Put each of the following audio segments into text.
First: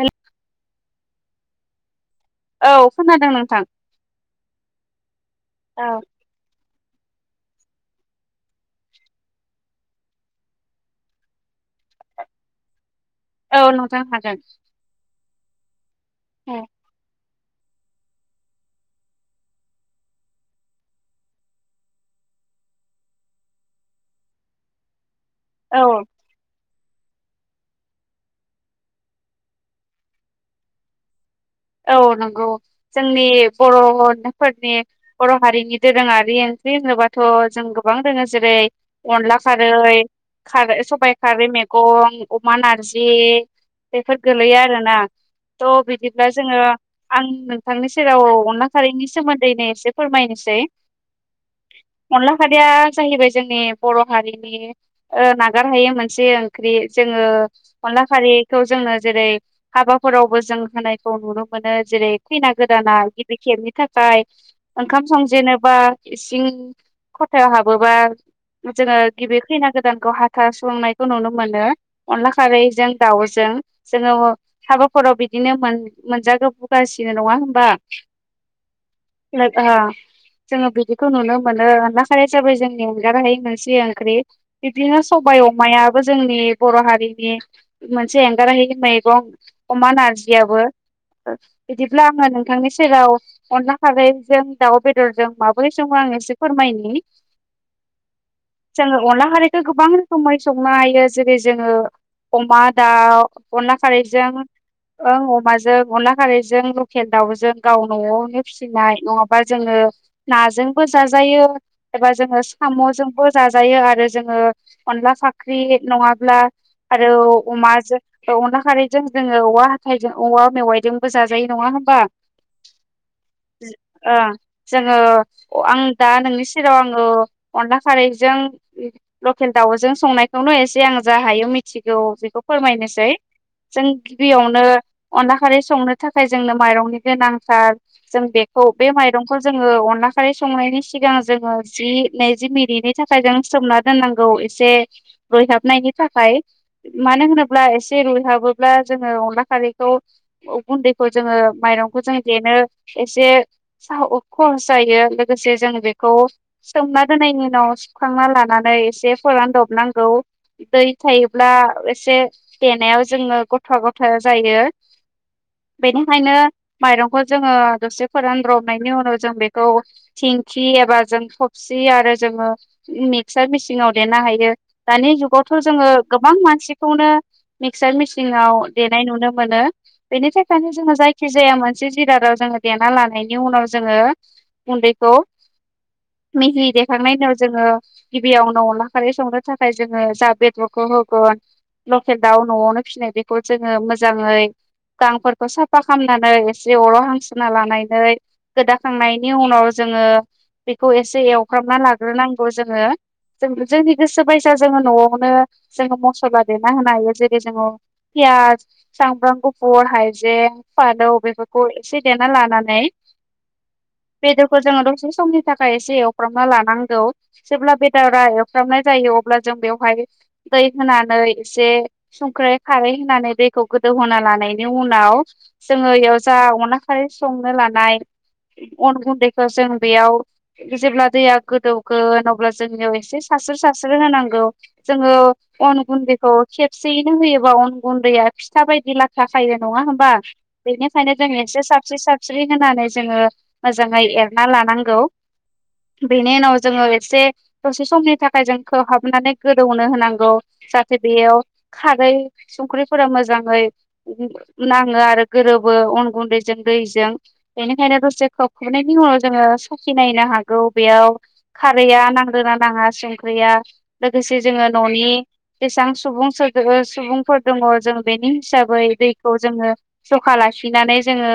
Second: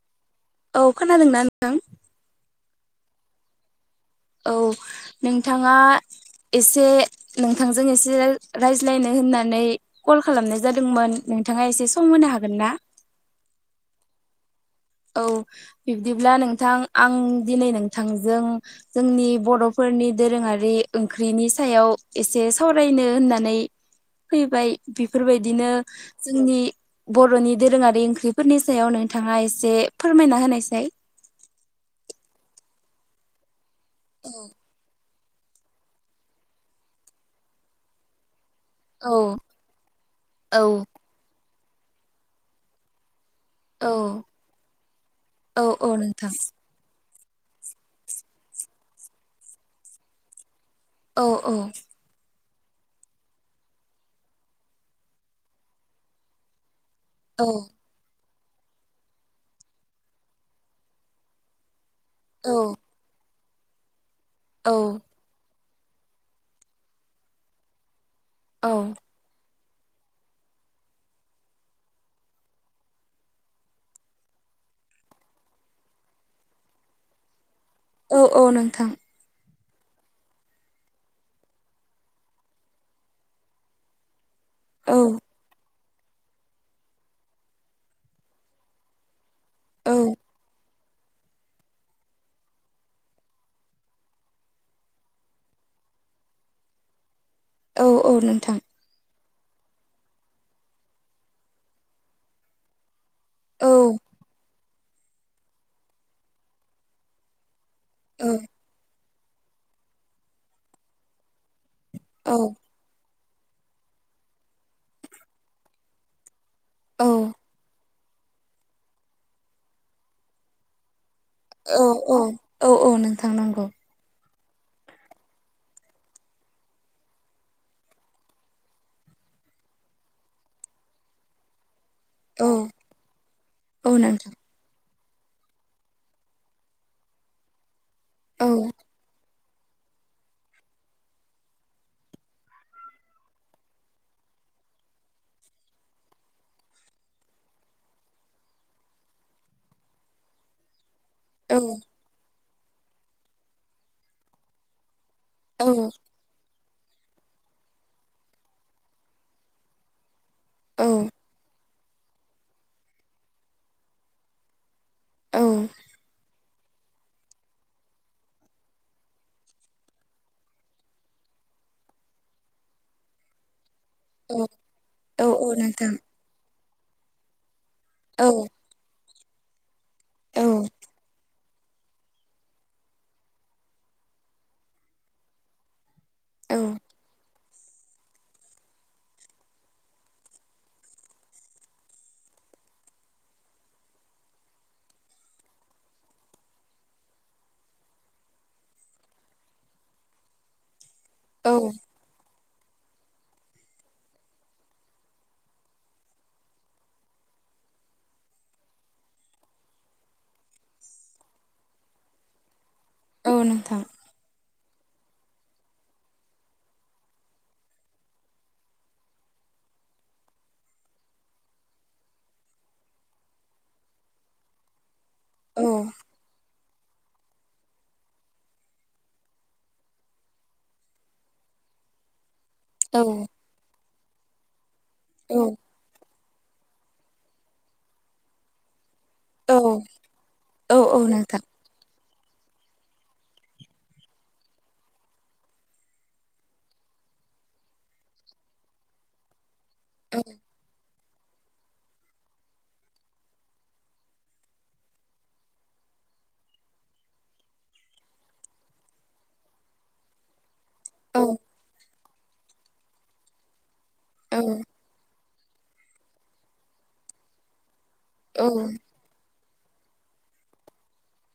हेल औ खोनादोंना नोंथां? औ खोनादों नोंथां औ नोंथाङा एस से नोंथांजों एसे रायज्लायनो होननानै कल खालामनाय जादोंमोन नोंथाङा एस से सम होनो हागोन ना? औ नोंथां हागोन औ बिब्दिब्ला नोंथां आं दिनै नोंथांजों जोंनि बर'फोरनि दोरोङारि ओंख्रिनि सायाव एसे सावरायनो होननानै फैबाय बि फोरबायदिनो औ जोंनि बर'नि दोरोङारि ओंख्रिफोरनि सायाव नोंथाङा एस से फोरमायना होनायसाय औ नंगौ जोंनि औ बर'फोरनि बर' हारिनि दोरोङारि ओंख्रि होनोबाथ' जों गोबां दोङो जेरै अनला खारै औ खारै सबायाइ खारै मैगं अमा नारजि औ बेफोर गोलैयो आरोना औ थ' औ बिदिब्ला नोंथां जोङो आं नोंथांनि सेराव अनला खारैनि सोमोन्दैनो एसे फोरमायनोसै औ औ फादया जाहैबाय जोंनि बर' हारिनि नागारहायै मोनसे ओंख्रि जोङो औ अनला खारिखौ जोङो जेरै हाबाफोरावबो जों होनायखौ नुनो मोनो जेरै औ खैना गोदाना गिबि खेबनि थाखाय औ ओंखाम संजेनो बा इसिं खथायाव हाबोबा औ जोङो गिबि खैना गोदानखौ हाथा सुंनायखौ नुनो मोनो अनला खारैजों दाउजों जोङो साबाफोराव बिदिनो मोन मोनजागोब बुगासिनो नङा होमबा औ औ नोंथां ओ जोङो बिदिखौ नुनो मोनो अला खार हिसाबै जोंनि एंगारहाय नोंसि ओंख्रि औ बिबदिनो सबायाइ अमायाबो जोंनि बर' हारिनि मोनसे एंगारहै मैगं अमा औ नारजियाबो बिदिब्ला आङो नोंथांनि सेराव अनला खारैजों दाउ बेदरजों माबोरै सम आं एसे फोरमायगोन औ औ नोंथां जोंङो अनला खारै गोबां रोखोमै संनो हायो जेरै जोंङो अमा दाउ औ अनला खारैजों ओं अमाजों अनला खारैजों लकेल दाउजों गाव औ न'आवनो फिसिनाय नङाबा जोंङो नाजोंबो जाजायो एबा औ जोंङो साम'जोंबो जाजायो आरो जोंङो अनला फाख्रि नङाब्ला औ आरो अमाजों अनला खारैजों जोंङो औवा हाइजों औवा मेवायजों बयबो जाजायो नङा औ होमबा औ औ नोंथां नांगौ जोंङो आं दा नोंनि सेराव आंङो अनला खारैजों लकेल दाउजों संनायखौनो' एसे आं जा हायो मि थिगौ बेखौ औ फोरमायनोसै जों औ नोंथां गिबियावनो अनला खारै संनो थाखाय जोंनो माइरंनि गोनांथार जों औ बेखौ बे माइरं खौ जोंङो अनला खारै संनायनि सिगां जोंङो जि नैजि मिनिटनि थाखाय जों सोमना दोननांगौ एसे रुइहाबनायनि थाखाय मानो होनोब्ला एसे रुइहाबोब्ला जोंङो अनला खारै थ गुन्दैखौ जोंङो औ माइरंखौ जों देनो एसे स खहस जायो लोगोसे औ जों बेखौ सोमना दोननायनि उनाव सुखांना लानानै एसे फोरानदबनांगौ दै औ थायोब्ला एसे देनायाव जोंङो गथ-गथा जायो। औ बेनिखायनो माइरंखौ जोंङो दसे फोरान्रबनायनि उनाव जों बेखौ दिंखि एबा जों थबसि आरो जोंङो मिक्सार मिसिन आव देरनो हायो दानि औ जुगावथ' जोंङो नोंथां गोबां मानसिखौनो मिक्सार औ मिसिनाव देनाय नुनो मोनो बेनि औ थाखायनो जोंङो जायखि जाया मोनसे जिरादाव जोंङो देना लानायनि उनाव जोंङो गुनदैखौ औ मिहि देखांनाय उनाव जोंङो गिबियावनो अनला खारै संनो थाखाय जोंङो जा बेदरखौ होगोन लकेल दाउ न'आवनो फिसिनाय बेखौ जोंङो मोजाङै गांफोरखौ साफा खालामनानै एसे अराव हांस्रोना लानानै गोदाखांनायनि उनाव जोंङो बेखौ एसे औ एवफ्रामना लाग्रोनांगौ जोंङो जों जोंनि गोसो बायसा जोंङो न'आवनो जोंङो मसला देना होनो हायो जेरै जोंङो पियास सामब्राम गुफुर हायजें फालौ बेफोरखौ एसे देना लानानै औ नोंथां खौ जोंङो दसे समनि थाखाय एसे एवफ्रामना लानांगौ जेब्ला बेदरा एवफ्रामनाय जायो अब्ला जों बेहाय दै होनानै एसे संख्रै खारै होनानै दैखौ गोदौहोना ला नायनि उनाव औ जोंङो बेयाव जा अनलाखारै संनो लानाय अन गुन्दैखौ जों बेयाव जेब्ला दैया गोदौगोन अब्ला जोंनियाव औ एसे सास्रो सास्रो होनांगौ जोंङो औ अन गुन्दै खौ खेबसेयैनो होयोबा अन गुन्दैया फिथा बायदि ला लाथा खायो नंङा होनबा औ बेनिखायनो नोंथां जोंङो इसे सारस्रि-सार स्रि होनानै जोंङो मोजाङै एरना लानांगौ बेनि उनाव जोंङो एसे दसे समनि थाखाय जों खोबहाबनानै गोदौनो होनांगौ जाहाथे बेयाव खारै संख्रिफोरा मोजाङै नाङो आरो गोरोबो अन गुन्दैजों दैजों बेनिखायनो दसे खोब खोबनायनि उनाव जोंङो सखि नायनो हा गौ बेयाव औ औ खारैया नांदोना नाङा संख्रिया लोगोसे जोंङो न'नि जेसेबां सुबुं सुबुंफोर दङ जों बेनि हिसाब बेखौ जोंङो जखा लाखिनानै जोंङो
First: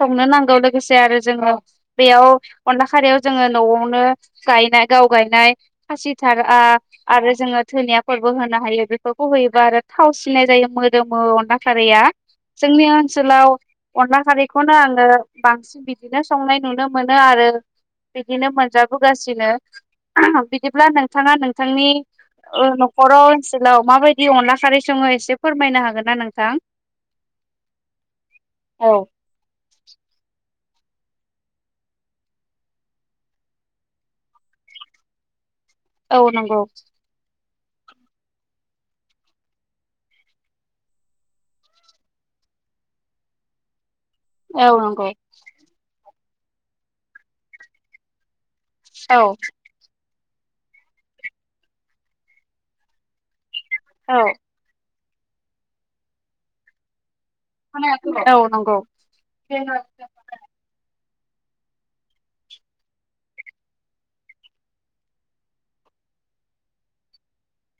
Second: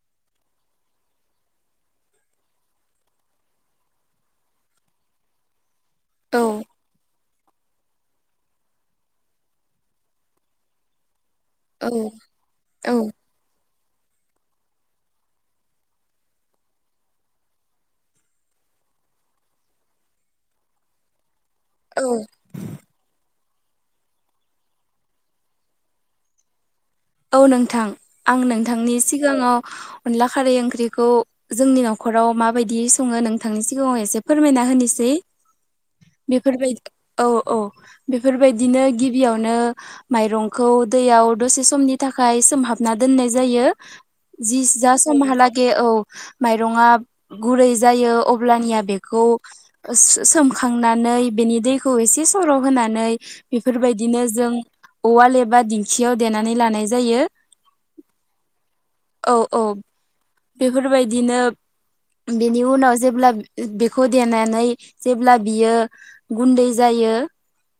संनो नांगौ लोगोसे आरो जोंङो बेयाव अनला खारियाव जोंङो न'आवनो गायनाय गाव गायनाय खासिथार आरो जोंङो धोनियाफोरबो होनो हायो बेफोरखौ होयोबा आरो थाव सिनाय जायो मोदोमो अन ला खारैया जोंनि औ ओनसोलाव अनला खारैखौनो आंङो बांसिन बिदिनो संनाय नुनो मोनो आरो। बिदिनो मोनजाबोगासिनो उमह बिदिब्ला नोंथांङा नों नोंथांनि औ ओ न'खराव ओनसोलाव माबायदि अनला खारै संङो एसेफोर फोरमायनो हागोन ना नोंथां? औ नोंथां आं औ नोंथांनि सिगांङाव अनला खारै ओंख्रिखौ जोंनि न'खराव माबायदि संङो नोंथांनि सिगांङाव एसे फोरमायना होनोसै औ नंगौ बेफोरबायदि औ औ बेफोरबायदिनो गिबियावनो माइरंखौ दैयाव दसे समनि थाखाय सोमहाबना दोननाय जायो जि औ जा नंगौ समहालागै औ माइरंङा गुरै जायो अब्लानिया औ बेखौ ओ सु सोमखांनानै बेनि दैखौ एसे सर' होनानै बेफोरबायदिनो औ जों उवाल एबा दिंखियाव देनानै लानाय जायो। औ नंगौ औ नंगौ औ औ बेफोरबायदिनो बेनि उनाव जेब्ला बेखौ देनानै जेब्ला बियो गुन्दै जायो बेयो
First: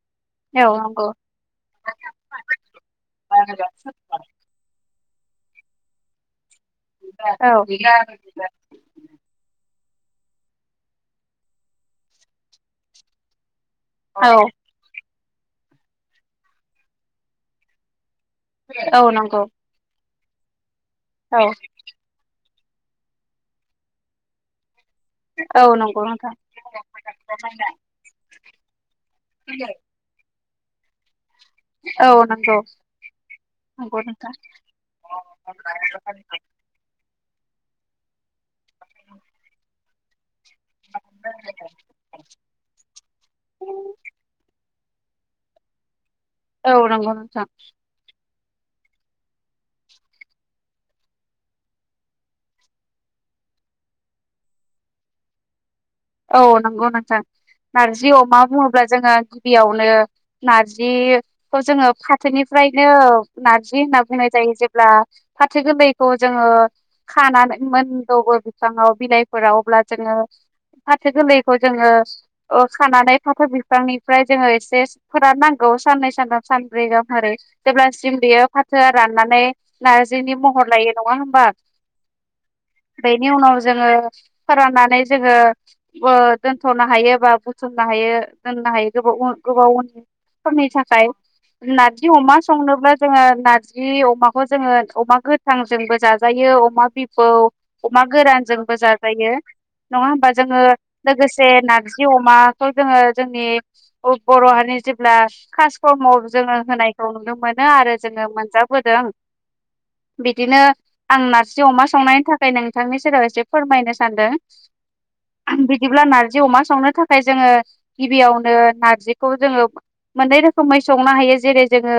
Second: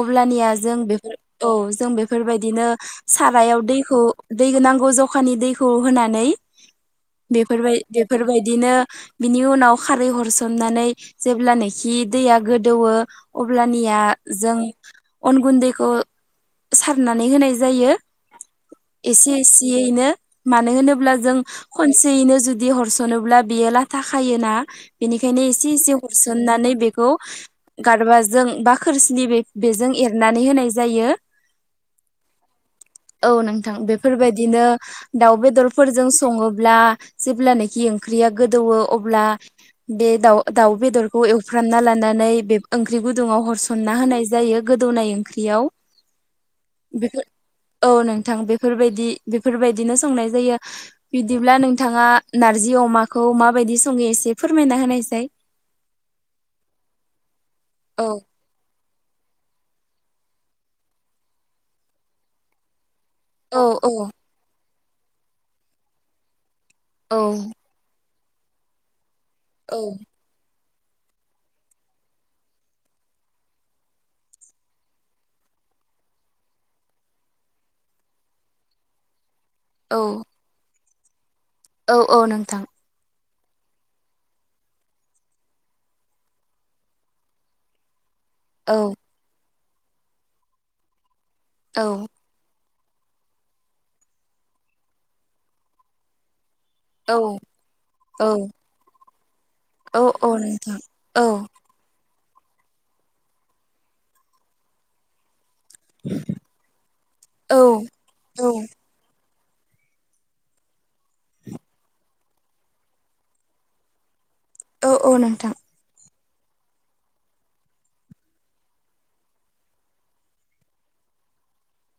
अब्लानिया औ औ जों बेफोर औ जों बे फोरबायदिनो सारायाव दैखौ दै नांगौ ज? अखानि दैखौ होनानै फोरबाय बेफोरबायदि [inaudible] नो उनाव खारै हरसोमनानै जेब्लानोखि दैया गोदौवौ अब्ला अब्लानिया जों अन गुन्दैखौ सारनानै होनाय जायो औ एसे नंगौ एसेयैनो मानो होनोब्ला जों औ खनसेयैनो जुदि बिदि हरसनोब्ला बियो लाथा खायोना बेनिखायनो औ एसे एसे नंगौ नोंथां हरसननानै बेखौ गारबाजों बा खोरसिनि बेजों एरनानै नै होनाय जायो औ नंगौ औ नोंथां नंगौ नोंथां बेफोरबायदिनो दाउ बेदरफोरजों संङोब्ला जेब्लानाखि ओंख्रिया गोदौओ अब्ला बे दाउ दाउ बेदरखौ एवफ्रामना लानानै बे ओंख्रि गुदुंङाव हरसनना होनाय जायो। गोदौनाय ओंख्रिआव औ नंगौ नोंथां औ नोंथां बे बेफोरबायदि बेफोरबायदिनो संनाय जायो बिदिब्ला नोंथांङा नारजि अमाखौ माबायदि संङो एसे फोरमायना होनायसाय। [inaudible] औ नंगौ नोंथां औ नारजि अमा बुंङो। अब्ला जोंङो गिबियावनो नारजिखौ जोंङो फाथोनिफ्रायनो औ नारजि होनना औ बुंनाय जायो जेब्ला फाथो गोरलैखौ जोंङो औ खानानै मोन खौबो बिफांङाव बिलाइफोराव औ अब्ला जोंङो फाथो गोरलैखौ जोंङो ओ खानानै फाथो बिफांनिफ्राय जोंङो एसे फोराननांगौ। गौ साननै सानथाम सानब्रै गाहारै जेब्लासिम बियो फाथोआ राननानै। औ नारजिनि महर लायो नंङा होमबा। औ औ नोंथां। बेनि उनाव जोंङो फोराननानै जोंङो। ओ दोन्थ'नो हायो बा बुथुमनो हायो दोननो औ हायो गोबाव। गोबावफोरनि थाखाय औ नारजि अमा संनो अब्ला जोंङो नारजि अमाखौ जोंङो अमा गोथांजोंबो जाजायो अ अमा बिबौ औ अमा औ गोरानजोंबो जाजायो औ नंङा औ होमबा? ओ नोंथां औ लोगोसे नारजि अमाखौ जोंङो जोंनि ब-बर' हारि जेब्ला। खासकर्मआव जोंङो होनायखौ नुनो औ मोनो आरो जोंङो औ मोनजाबोदों। [inaudible] बिदिनो आं नारजि अमा संनायनि थाखाय नोंथांनि सेराव एसे फोरमायनो सानदों। औ औ नोंथां। जि अमा संनो थाखाय जोंङो गिबियावनो नारजिखौ जोंङो मोननै रोखोमै संनो हायो। जेरै जोंङो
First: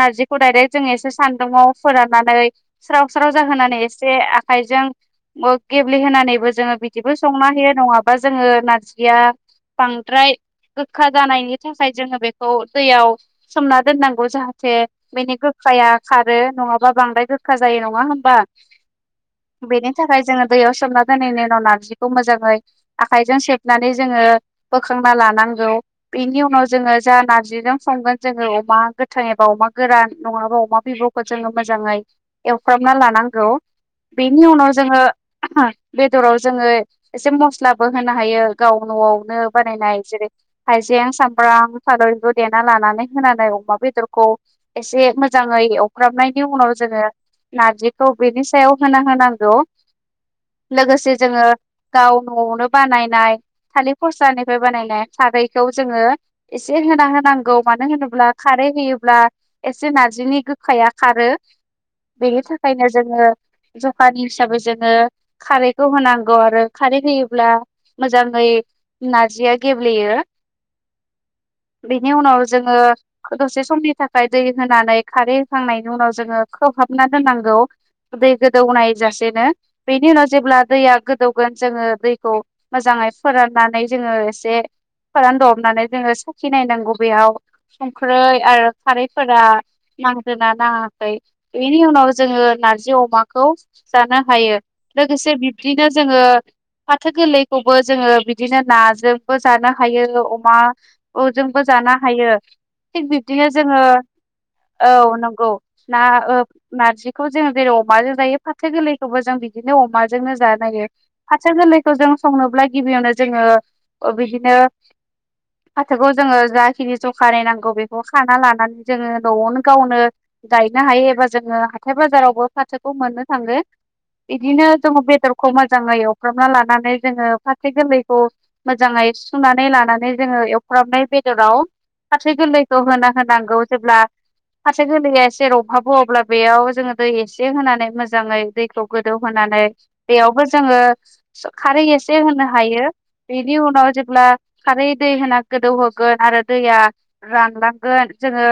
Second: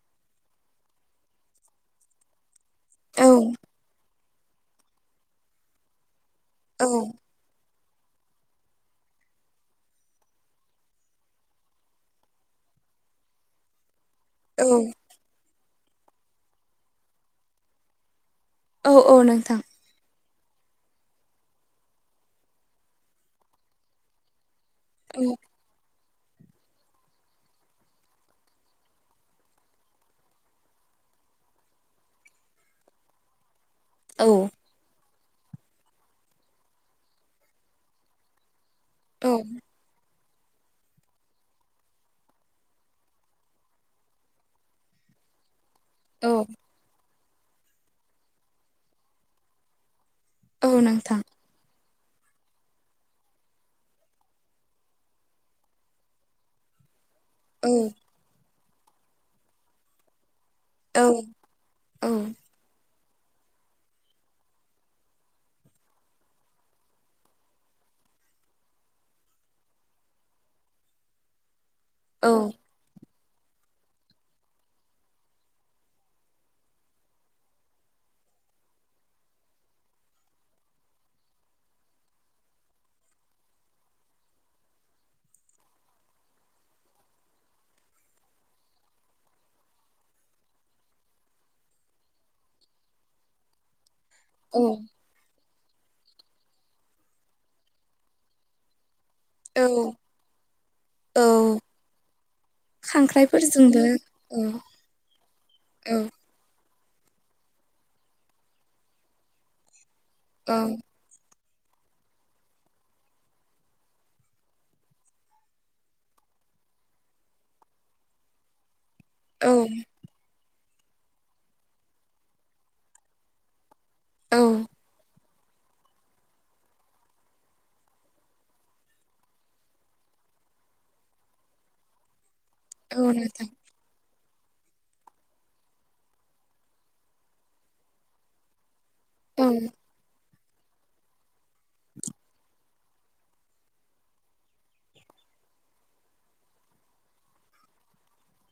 नारजिखौ डायरेक्ट जो एसे सान्दुंङआव फोराननानै। स्राव औ स्राव जाहोनानै एसे आखाइजों गेब्लेहोनानैबो जोंङो औ बिदि। संना होयो नंङाबा जोंङो नारजिया बांद्राय गोखा जानायनि थाखाय जोङो बेखौ दैयाव सोमना दोननांगौ औ जाहाथे बेनि गोखाया खारो। नङाबा बांद्राय गोखा जायो नङा होमबा? औ औ नोंथां बेनि थाखाय जोङो दैयाव सोमना दोननानि उनाव नारजि खौ मोजाङै आखाइजों सेबनानै जोङो बोखांना औ लानांगौ। बेनि उनाव जोङो जा नारजिजों संगोन जोङो अमा गोथां एबा अमा गोरान नङाबा अमा बि बुखौ जोङो मोजाङै एवफ्रामना लानांगौ। औ बेनि उनाव जोङो बेदराव जोङो एसे मस्लाबो होनो हायो गाव औ न'आवनो बानायनाय जेरै हाइजें सामब्राम [unintelligible] देना लानानै होनानै अमा बेदरखौ एसे मो जाङै औ एवफ्रामनायनि औ उनाव जोङो नारजिखौ बेनि सायाव होना होनांगौ। लोगोसे नोंथां जोंङो गाव न'आवनो बानायनाय थालिर फस्लानिफ्राय बानायनाय खारैखौ जोङो एसे होना हो नांगौ। औ मानो औ होनोब्ला खारै होयो एसे नारजनि गो खाया औ खारो औ बेनि थाखायनो जोङो जखानि हिसाबै जोङो खारैखौ होनांगौ आरो खारै होयोब्ला मोजाङै नारजिया गेब्लेयो। [inaudible] बिनि औ उनाव जोङो दसे समनि थाखाय दै होनानै खारै होखांनायनि उनाव जोङो खोबहाबना दोननांगौ। दै गोदौनाय जासेनो बेनि उनाव जेब्ला दैया गोदौ गोन जोङो दैखौ मोजाङै फोराननानै जोङो एसे फोरान दबनानै जोङो साखि नायनांगौ बेयाव संख्रै आरो खारैफोरा नांदोना नाङाखै बेनि उनाव जोङो नारजि अमाखौ जानो हायो। लोगोसे बिबदिनो जोङो फाथो गोरलैखौबो जोङो बिदिनो नाजों बो जानो हायो, औ अमा जोंबो जानो हायो। थिग बिब्दिनो जोङो खांख्राइफोरजोंबो औ औ नंगौ औ ना ओ नारजिखौ जों जेरै अमाजों जायो फाथो गोरलैखौबो जों बिदिनो अमाजोंनो औ जानो हायो। फाथो गोरलैखौ जों संनोब्ला गिबियावनो जोङो ओ बिदिनो फाथोखौ जोङो जाखिनि ज'खानि नांगौ बेखौ खाना लानानै जोङो न'आवनो गावनो गायनो हायो एबा जोङो हाथाय बाजारावबो फाथोखौ मोननो थाङो। औ बिदिनो जोङो बेदर मोजाङै एवफ्रामना लानानै जोङो फाथो गोरलैखौ मोजाङै सुुनानै लानानै जोङो एव फ्रामनाय बेदराव फाथो गोरलैखौ औ होना नोंथां होनांगौ जेब्ला फाथो गोरलैया एसे रबहाङो अब्ला बेयाव जोङो दै एसे होनानै मोजाङै दैखौ गोदौ औ होनानै बेयाव जोङो खारै एसे होनो हायो बेनि उनाव जेब्ला खारै दै होना गोदौहोगोन आरो दैया रानलांगोन जोङो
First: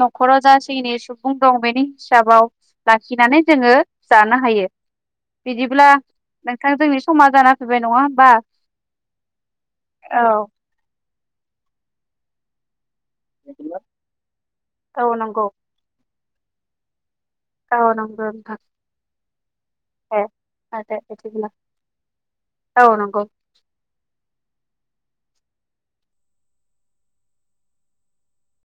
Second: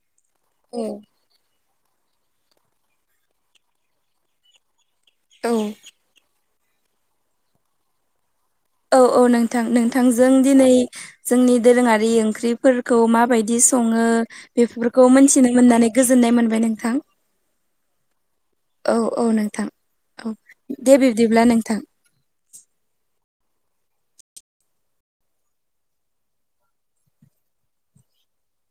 न' खराव औ जाखिनि सुबुं दं बेनि हिसाबाव लाखिनानै जोङो जानो हायो। बिदिब्ला नोंथां जोंनि समा जाना फैबाय नङा होमबा? औ औ नोंथां औ नोंथांजों दिनै जोंनि दोरोङारि ओंख्रिफोर खौ मा बायदि सङो औ बेफोरखौ नंगौ मोनथिनो मोननानै गोजोननाय मोनबाय नोंथां। औ नंगौ नोथां। औ औ नोंथां दे औ दे थादों बिब्दिब्ला बिदिब्ला। नोंथां औ नंगौ।